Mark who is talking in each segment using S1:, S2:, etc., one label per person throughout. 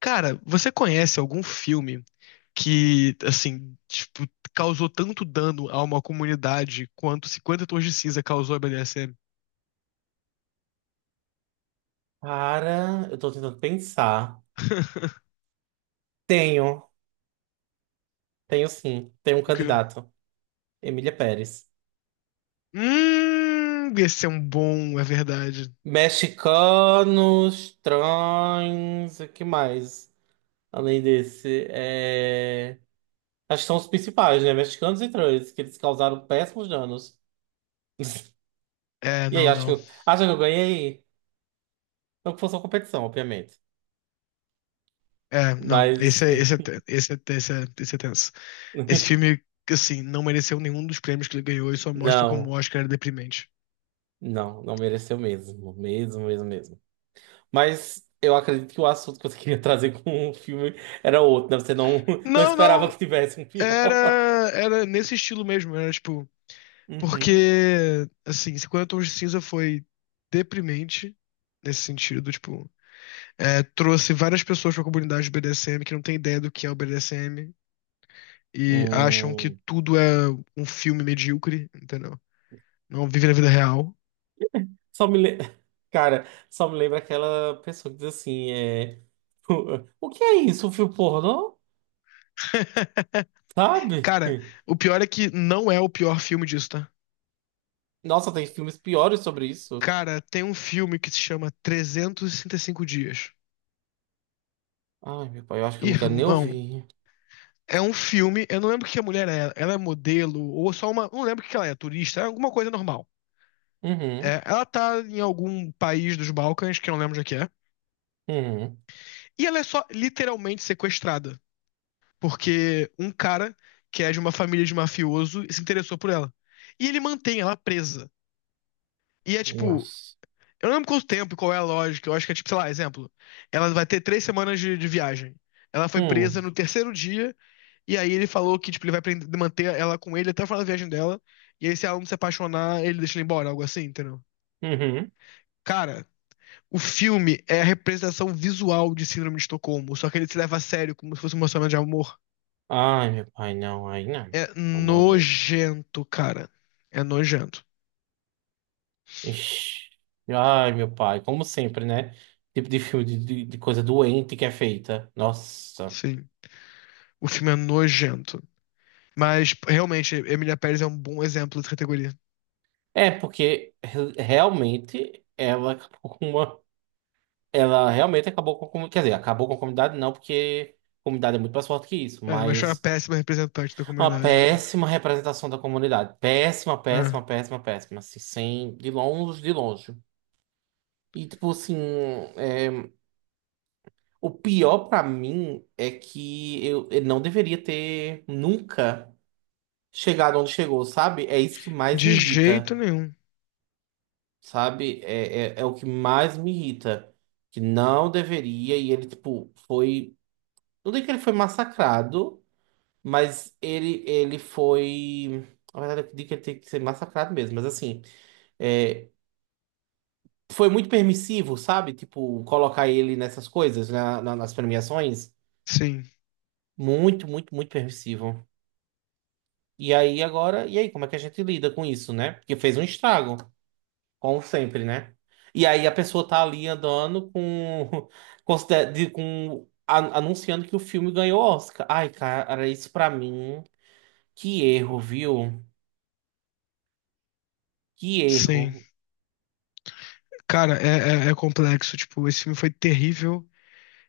S1: Cara, você conhece algum filme que, assim, tipo, causou tanto dano a uma comunidade quanto Cinquenta Tons de Cinza causou a BDSM?
S2: Cara, eu tô tentando pensar. Tenho, tenho sim. Tenho um
S1: O quê?
S2: candidato. Emília Pérez.
S1: Esse é um bom, é verdade.
S2: Mexicanos, trans, o que mais? Além desse, acho que são os principais, né? Mexicanos e trans, que eles causaram péssimos danos.
S1: É,
S2: E aí,
S1: não,
S2: acho que
S1: não.
S2: eu, acho que eu ganhei. Não que fosse uma competição, obviamente.
S1: É, não.
S2: Mas
S1: Esse é tenso. Esse filme, assim, não mereceu nenhum dos prêmios que ele ganhou e só mostra como o
S2: não,
S1: Oscar era deprimente.
S2: não, não mereceu mesmo. Mesmo, mesmo, mesmo. Mas eu acredito que o assunto que você queria trazer com o filme era outro, né? Você não, não
S1: Não,
S2: esperava
S1: não.
S2: que tivesse um
S1: Era,
S2: pior.
S1: era nesse estilo mesmo. Era, tipo.
S2: Uhum.
S1: Porque, assim, 50 Tons de Cinza foi deprimente nesse sentido, tipo, trouxe várias pessoas pra comunidade do BDSM que não tem ideia do que é o BDSM e acham que
S2: Hum.
S1: tudo é um filme medíocre, entendeu? Não vive na vida real.
S2: Só me le... Cara, só me lembra aquela pessoa que diz assim, o que é isso, um filme pornô? Sabe?
S1: Cara, o pior é que não é o pior filme disso, tá?
S2: Nossa, tem filmes piores sobre isso.
S1: Cara, tem um filme que se chama 365 Dias.
S2: Ai, meu pai, eu acho que eu não quero nem
S1: Irmão,
S2: ouvir.
S1: é um filme, eu não lembro o que a mulher é. Ela é modelo ou só uma, não lembro o que ela é, turista, é alguma coisa normal.
S2: Uhum,
S1: É, ela tá em algum país dos Balcãs, que eu não lembro onde é que é.
S2: uhum.
S1: E ela é só literalmente sequestrada. Porque um cara, que é de uma família de mafioso, se interessou por ela. E ele mantém ela presa. E é tipo.
S2: Nossa.
S1: Eu não lembro quanto tempo, qual é a lógica. Eu acho que é tipo, sei lá, exemplo. Ela vai ter 3 semanas de viagem. Ela foi presa
S2: Hum,
S1: no terceiro dia. E aí ele falou que, tipo, ele vai manter ela com ele até o final da viagem dela. E aí, se ela não se apaixonar, ele deixa ela embora, algo assim, entendeu?
S2: uhum.
S1: Cara, o filme é a representação visual de Síndrome de Estocolmo, só que ele se leva a sério como se fosse um relacionamento de amor.
S2: Ai, meu pai, não, aí não.
S1: É
S2: Pelo Amor de Deus.
S1: nojento, cara. É nojento.
S2: Ixi. Ai, meu pai, como sempre, né? Tipo de filme de coisa doente que é feita. Nossa.
S1: Sim. O filme é nojento. Mas, realmente, Emília Pérez é um bom exemplo dessa categoria.
S2: É, porque realmente ela acabou com uma. Ela realmente acabou com a comunidade. Quer dizer, acabou com a comunidade, não, porque a comunidade é muito mais forte que isso,
S1: É, mas foi uma
S2: mas
S1: péssima representante da
S2: uma
S1: comunidade.
S2: péssima representação da comunidade. Péssima,
S1: É.
S2: péssima, péssima, péssima. Assim, sem. De longe, de longe. E, tipo, assim. é, O pior pra mim é que eu não deveria ter nunca. Chegar onde chegou, sabe? É isso que mais
S1: De
S2: me
S1: jeito
S2: irrita,
S1: nenhum.
S2: sabe? É o que mais me irrita. Que não deveria, e ele, tipo, foi. Não digo que ele foi massacrado, mas ele foi. Na verdade, eu digo que ele tem que ser massacrado mesmo, mas assim. é, Foi muito permissivo, sabe? Tipo, colocar ele nessas coisas, nas premiações.
S1: Sim.
S2: Muito, muito, muito permissivo. E aí agora, e aí, como é que a gente lida com isso, né? Porque fez um estrago. Como sempre, né? E aí a pessoa tá ali andando com, anunciando que o filme ganhou Oscar. Ai, cara, isso pra mim, que erro, viu? Que
S1: Sim.
S2: erro.
S1: Cara, é complexo. Tipo, esse filme foi terrível.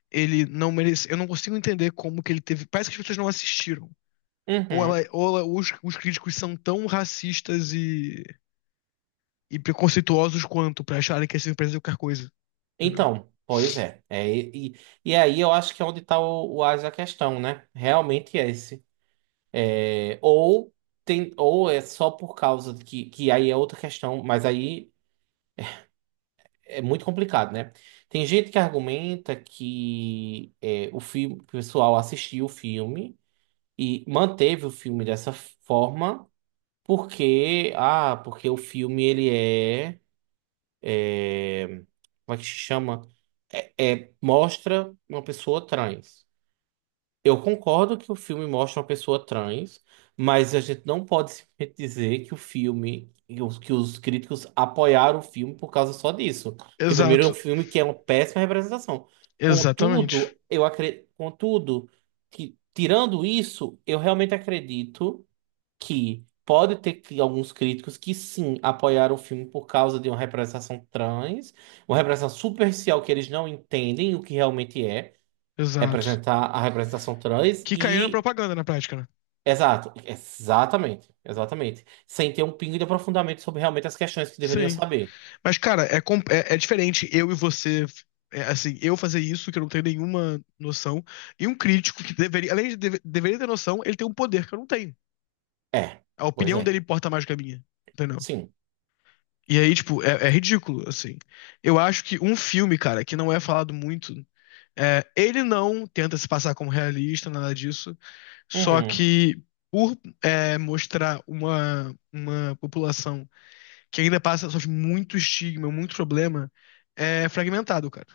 S1: Ele não merece. Eu não consigo entender como que ele teve. Parece que as pessoas não assistiram. Ou,
S2: Uhum.
S1: ela, ou ela- os críticos são tão racistas e preconceituosos quanto pra acharem que essa empresa é qualquer coisa, entendeu?
S2: Então, pois é. É, e aí eu acho que é onde tá o ás da questão, né? Realmente é esse. É, ou tem, ou é só por causa de que aí é outra questão, mas aí. É muito complicado, né? Tem gente que argumenta que o filme, o pessoal assistiu o filme e manteve o filme dessa forma porque o filme ele como é que se chama? É. Mostra uma pessoa trans. Eu concordo que o filme mostra uma pessoa trans, mas a gente não pode simplesmente dizer que os críticos apoiaram o filme por causa só disso. Porque primeiro é um
S1: Exato,
S2: filme que é uma péssima representação.
S1: exatamente,
S2: Contudo, eu acredito, contudo, que tirando isso, eu realmente acredito que pode ter alguns críticos que sim apoiaram o filme por causa de uma representação trans, uma representação superficial que eles não entendem o que realmente é
S1: exato.
S2: representar a representação trans
S1: Que caíram na
S2: e.
S1: propaganda na prática, né?
S2: Exato, exatamente, exatamente. Sem ter um pingo de aprofundamento sobre realmente as questões que deveriam
S1: Sim.
S2: saber.
S1: Mas, cara, é diferente eu e você, assim, eu fazer isso, que eu não tenho nenhuma noção, e um crítico que deveria, além de deveria ter noção, ele tem um poder que eu não tenho.
S2: É,
S1: A
S2: pois
S1: opinião
S2: é,
S1: dele importa mais do que a minha, entendeu?
S2: sim.
S1: E aí, tipo, é ridículo, assim. Eu acho que um filme, cara, que não é falado muito. É, ele não tenta se passar como realista, nada disso, só
S2: Uhum.
S1: que por mostrar uma população que ainda passa sofre muito estigma, muito problema, é fragmentado, cara.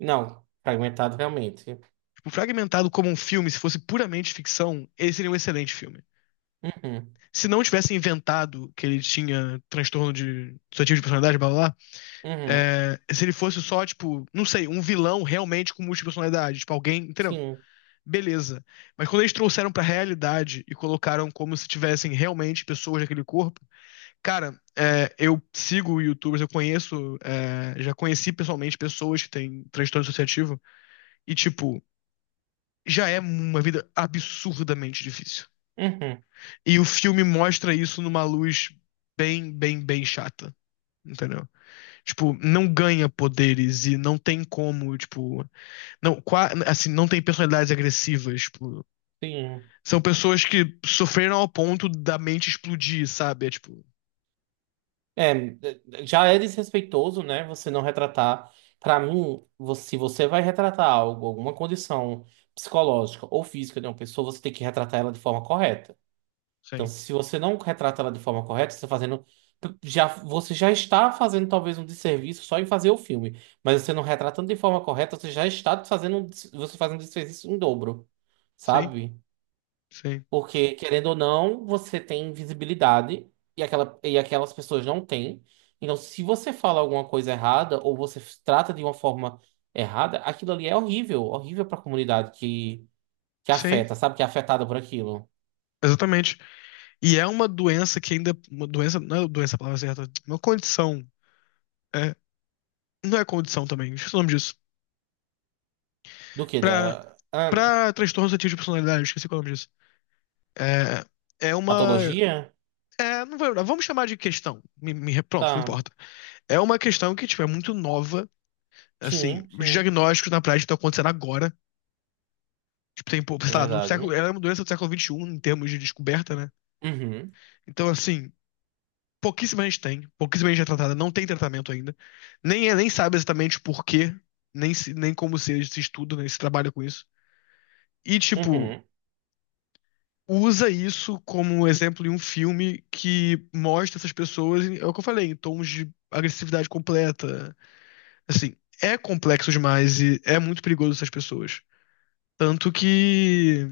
S2: Não, fragmentado realmente.
S1: Tipo, fragmentado como um filme, se fosse puramente ficção, ele seria um excelente filme.
S2: Uhum.
S1: Se não tivesse inventado que ele tinha transtorno de dissociativo de personalidade, blá blá, blá.
S2: Uhum.
S1: É, se ele fosse só, tipo, não sei, um vilão realmente com múltipla personalidade, tipo, alguém, entendeu?
S2: Sim.
S1: Beleza. Mas quando eles trouxeram pra realidade e colocaram como se tivessem realmente pessoas naquele corpo, cara, eu sigo YouTubers, eu conheço, já conheci pessoalmente pessoas que têm transtorno dissociativo e, tipo, já é uma vida absurdamente difícil.
S2: Uhum.
S1: E o filme mostra isso numa luz bem, bem, bem chata. Entendeu? Tipo, não ganha poderes e não tem como, tipo, não, assim, não tem personalidades agressivas, tipo.
S2: Sim.
S1: São pessoas que sofreram ao ponto da mente explodir, sabe? É tipo,
S2: É, já é desrespeitoso, né? Você não retratar. Pra mim, se você vai retratar algo, alguma condição psicológica ou física de uma pessoa, você tem que retratar ela de forma correta. Então,
S1: sim,
S2: se você não retrata ela de forma correta, você está fazendo. Já, você já está fazendo talvez um desserviço só em fazer o filme. Mas você não retratando de forma correta, você já está fazendo, você faz um desserviço em dobro,
S1: sim,
S2: sabe?
S1: sim,
S2: Porque, querendo ou não, você tem visibilidade e, aquelas pessoas não têm. Então, se você fala alguma coisa errada ou você trata de uma forma errada, aquilo ali é horrível, horrível para a comunidade que
S1: sim.
S2: afeta, sabe? Que é afetada por aquilo.
S1: Exatamente. E é uma doença que ainda. Uma doença. Não é doença a palavra certa. Uma condição. É, não é condição também. Esqueci o nome disso.
S2: Do que?
S1: Pra,
S2: Da
S1: pra transtorno suscetível de personalidade, esqueci qual é o nome disso. É, é uma.
S2: patologia?
S1: É, não vou vamos chamar de questão. Pronto, não
S2: Tá.
S1: importa. É uma questão que, tipo, é muito nova. Assim,
S2: Sim,
S1: os
S2: sim.
S1: diagnósticos na prática estão acontecendo agora. Tipo, tem,
S2: É
S1: sei lá, no século,
S2: verdade.
S1: ela é uma doença do século XXI em termos de descoberta, né?
S2: Uhum,
S1: Então, assim, pouquíssima gente tem, pouquíssima gente é tratada, não tem tratamento ainda. Nem, nem sabe exatamente o porquê, nem, nem como se estuda, nem se trabalha com isso. E, tipo,
S2: uhum,
S1: usa isso como um exemplo em um filme que mostra essas pessoas, é o que eu falei, em tons de agressividade completa. Assim, é complexo demais e é muito perigoso essas pessoas. Tanto que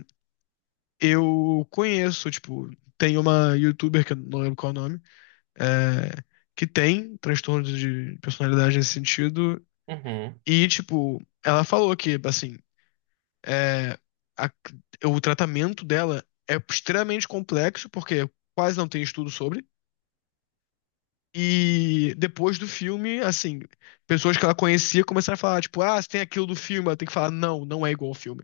S1: eu conheço, tipo, tem uma youtuber, que eu não lembro qual é o nome, é, que tem transtorno de personalidade nesse sentido,
S2: uhum.
S1: e, tipo, ela falou que, assim, é, a- o tratamento dela é extremamente complexo, porque quase não tem estudo sobre, e depois do filme, assim, pessoas que ela conhecia começaram a falar, tipo, ah, você tem aquilo do filme, ela tem que falar, não, não é igual ao filme,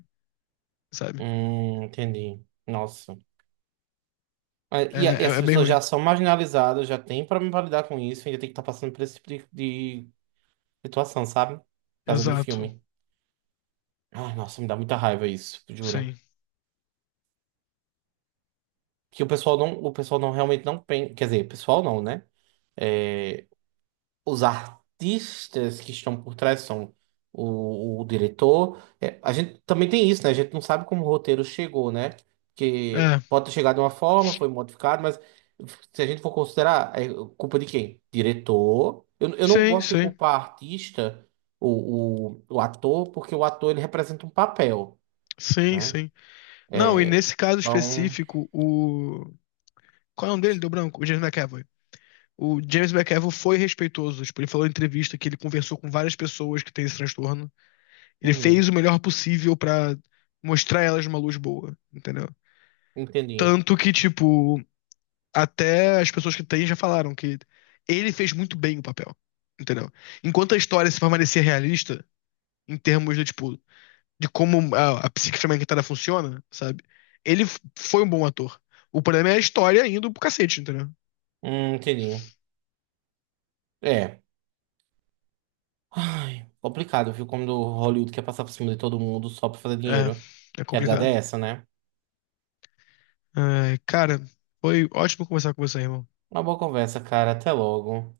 S1: sabe?
S2: Entendi. Nossa. Ah,
S1: É,
S2: e
S1: é,
S2: essas
S1: é bem
S2: pessoas
S1: ruim.
S2: já são marginalizadas, já tem problema pra lidar com isso, ainda tem que estar passando por esse tipo de situação, sabe? Por causa do
S1: Exato,
S2: filme. Ai, nossa, me dá muita raiva isso, juro.
S1: sim.
S2: Que o pessoal não realmente não pensa. Quer dizer, o pessoal não, né? É, os artistas que estão por trás são o, diretor. É, a gente também tem isso, né? A gente não sabe como o roteiro chegou, né? Que
S1: É,
S2: pode ter chegado de uma forma, foi modificado, mas se a gente for considerar, é culpa de quem? Diretor. Eu não
S1: sim,
S2: gosto de
S1: sim.
S2: culpar artista, o ator, porque o ator ele representa um papel,
S1: Sim,
S2: né?
S1: sim. Não, e
S2: É,
S1: nesse caso
S2: então,
S1: específico, o. Qual é o nome dele? Deu branco? O James McAvoy. O James McAvoy foi respeitoso. Tipo, ele falou em entrevista que ele conversou com várias pessoas que têm esse transtorno. Ele fez
S2: uhum,
S1: o melhor possível pra mostrar elas uma luz boa, entendeu?
S2: entendi.
S1: Tanto que, tipo, até as pessoas que têm já falaram que ele fez muito bem o papel, entendeu? Enquanto a história se permanecer realista, em termos de, tipo, de como a psique fragmentada funciona, sabe? Ele foi um bom ator. O problema é a história indo pro cacete, entendeu?
S2: Entendi. É. Ai, complicado, viu? Como do Hollywood quer passar por cima de todo mundo só pra fazer
S1: É,
S2: dinheiro.
S1: é
S2: Que a verdade
S1: complicado.
S2: é essa, né?
S1: Ai, cara, foi ótimo conversar com você, irmão.
S2: Uma boa conversa, cara. Até logo.